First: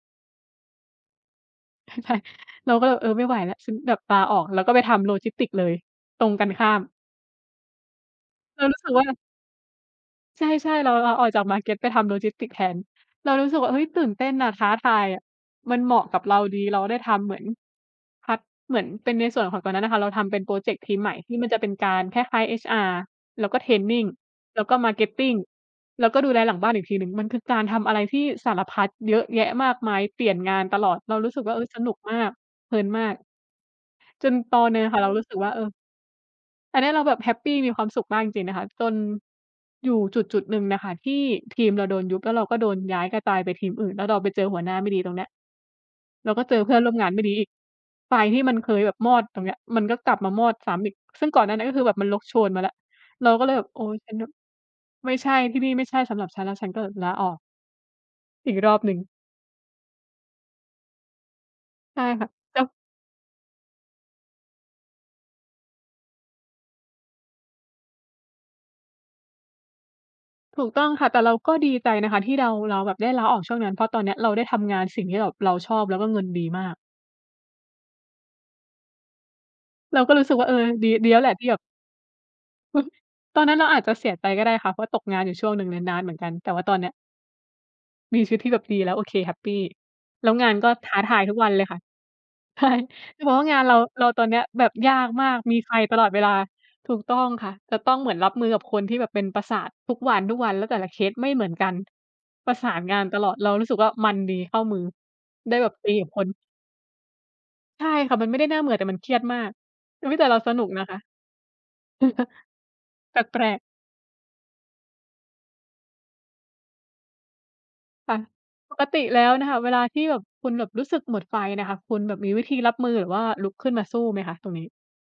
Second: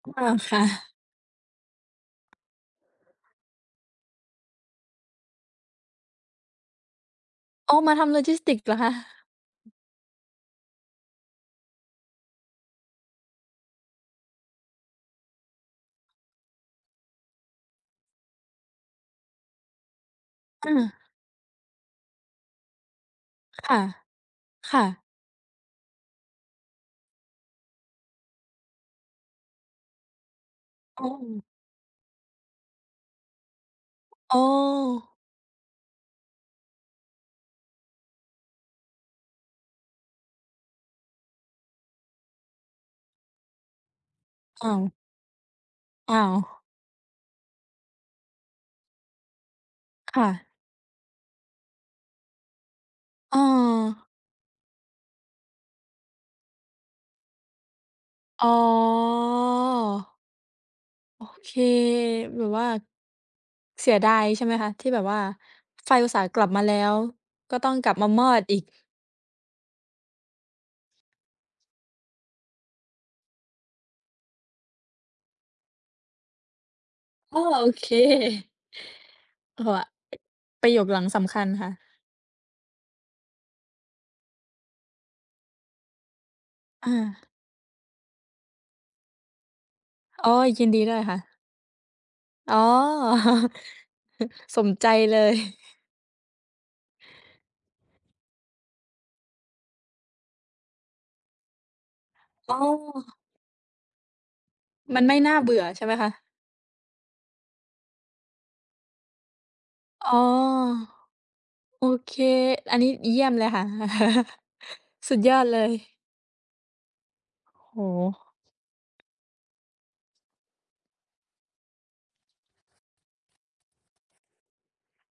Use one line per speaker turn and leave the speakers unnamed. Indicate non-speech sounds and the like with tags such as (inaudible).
อ้อ ค่ะ
ใช่ เราก็เลยแบบ "เออ ไม่ไหวแล้ว" ฉันแบบลาออก แล้วก็ไปทำโลจิสติกส์เลย ตรงกันข้าม
อ้อ มาทำโลจิสติก
เ
ส
รา
์เหร
ร
อ
ู้
ค
สึ
ะ?
กว่า ใช่ ๆ เราลาออกจากมาร์เก็ตไปทำโลจิสติกส์แทน เรารู้สึกว่า เฮ้ย ตื่นเต้นน่ะ ท้าทายอะ มันเหมาะกับเราดี เราได้ทำเหมือน ฮอต เหมือนเป็นในส่วนของ ตอนนั้นน่ะค่ะ เราทำเป็นพรอเ
อ
จกต์ท
า
ีมใหม่ ที่มันจะเป็นการ คล้าย ๆ HR แล้วก็
ค
เทร
่ะ
นนิง แล้วก
ค
็
่ะ
Marketing แล้วก็ดูแลหลังบ้านอีกทีหนึ่ง มันคือการทำอะไรที่สารพัด เยอะแยะมากมาย เปลี่ยนงานตลอด
โอ
เรารู้สึ
้
กว่า เออ สนุกมาก เพลินมาก จน
อ๋อ
ตอนหนึ่งน่ะค่ะ เรารู้สึกว่า เออ อันเนี้ย เราแบบแฮปปีมีความสุขมากจริง ๆ นะคะ จน อยู่จุด ๆ หนึ่งน่ะค่ะที่ทีมเราโดนยุบ แล้วเราก็โดนย้าย กระจายไปทีมอื่น แล้วเราไปเจอหั
อ
วห
้
น้
า
า
ว
ไม่ดี ตรงเนี้ย
อ้า
แล้ว
ว
ก็เจอเพื่อนร่วมงานไม่ดีอีก ไฟที่มันเคยแบบมอด ตรงเนี้ย มันก็กล
ค
ับ
่
มาม
ะ
อดซ้ำอีก ซึ่งก่อนหน้าเนี่ยก็คือแบบมันลุก โชนมาแล้ว เรา
อ้
ก็เลยแบบ "โอ๊ย
อ
ฉันแบบ ไม่ใช่ ที่นี่ ไม่ใช่สำหรับฉัน" แล้วฉันก็ลาออก
อ๋
อีกรอบหนึ่ง
อ โอเค
ใช่ค่ะ
แบบ
แล้
ว่า
ว
เสียดาย ใช่ไหมคะ? ที่แบบว่าไฟอุตส่าห์กลับมาแล้ว ก็ต้องกลับมามอดอีก
ถูกต้องค่ะ แต่เราก็ดีใจนะคะที่เดา เราแบบได้ลาออกช่วงนั้น เพราะตอนเนี้ยเราได้ทำงานสิ่งที่แบบเราชอบแล้วก็เงินดีมาก
อ๋อ โอ เค (chuckles) โฮว่ะ
เราก็รู้สึกว่า เออ
ประโยค
ดี
หลัง
ดีแ
ส
ล้วแหล
ำ
ะ
คั
ที
ญ
่แบบ
ค่ะ
(chuckles) ตอนนั้นเราอาจจะเสียใจก็ได้ค่ะ เพราะตกงานอยู่ช่วงหนึ่งเลย นานเหมือนกัน แต่ว่าตอนเน
อ
ี้ย
า
มีชีวิตที่แบบดีแล้ว โอเค แฮปปี แ
อ
ล้
๋
ว
อ
งาน
ยิ
ก
น
็
ดี
ท
ด้
้
ว
า
ย
ท
ค่
าย
ะ
ทุกวันเลยค่ะ
อ๋อ
ใช่ จะบอกว่า งานเรา เราตอนเนี้ย
(chuckles) ส
แบ
ม
บ
ใจ
ยาก
เล
มา
ย
ก มีไฟ
(chuckles)
ตลอดเวลา ถูกต้องค่ะ จะต้องเหมือนรับมือกับคนที่แบบเป็นประสาททุกวัน ๆ แล้วแต่ละเคสไม่เหมือนกัน ป
อ
ร
้
ะ
อ
สานงานตลอด เรารู้สึกว่า มันดี เข้ามือ
มันไม่น่าเบ
ได้
ื่อ
แบบ
ใช่
ต
ไห
ี
ม
ก
ค
ับ
ะ?
คน ใช่ค่ะ มันไม่ได้น่าเบื่อ แต่มันเครียดมาก อ
อ
ุ
๋
๊ย
อ
แต่เราสนุกนะคะ
โอเค
(chuckles)
อันนี้เ
แ
ย
ป
ี่ยมเล
ล
ยค
ก ๆ
่ะ (chuckles) สุดยอดเลย โอ้โ
ค่ะ
ฮ
ปกติแล้วน่ะค่ะ เวลาที่แบบคุณแบบรู้สึกหมดไฟน่ะค่ะ คุณแบบมีวิธีรับมือหรือว่าลุกขึ้นมาสู้ไหมคะ ตรงนี้?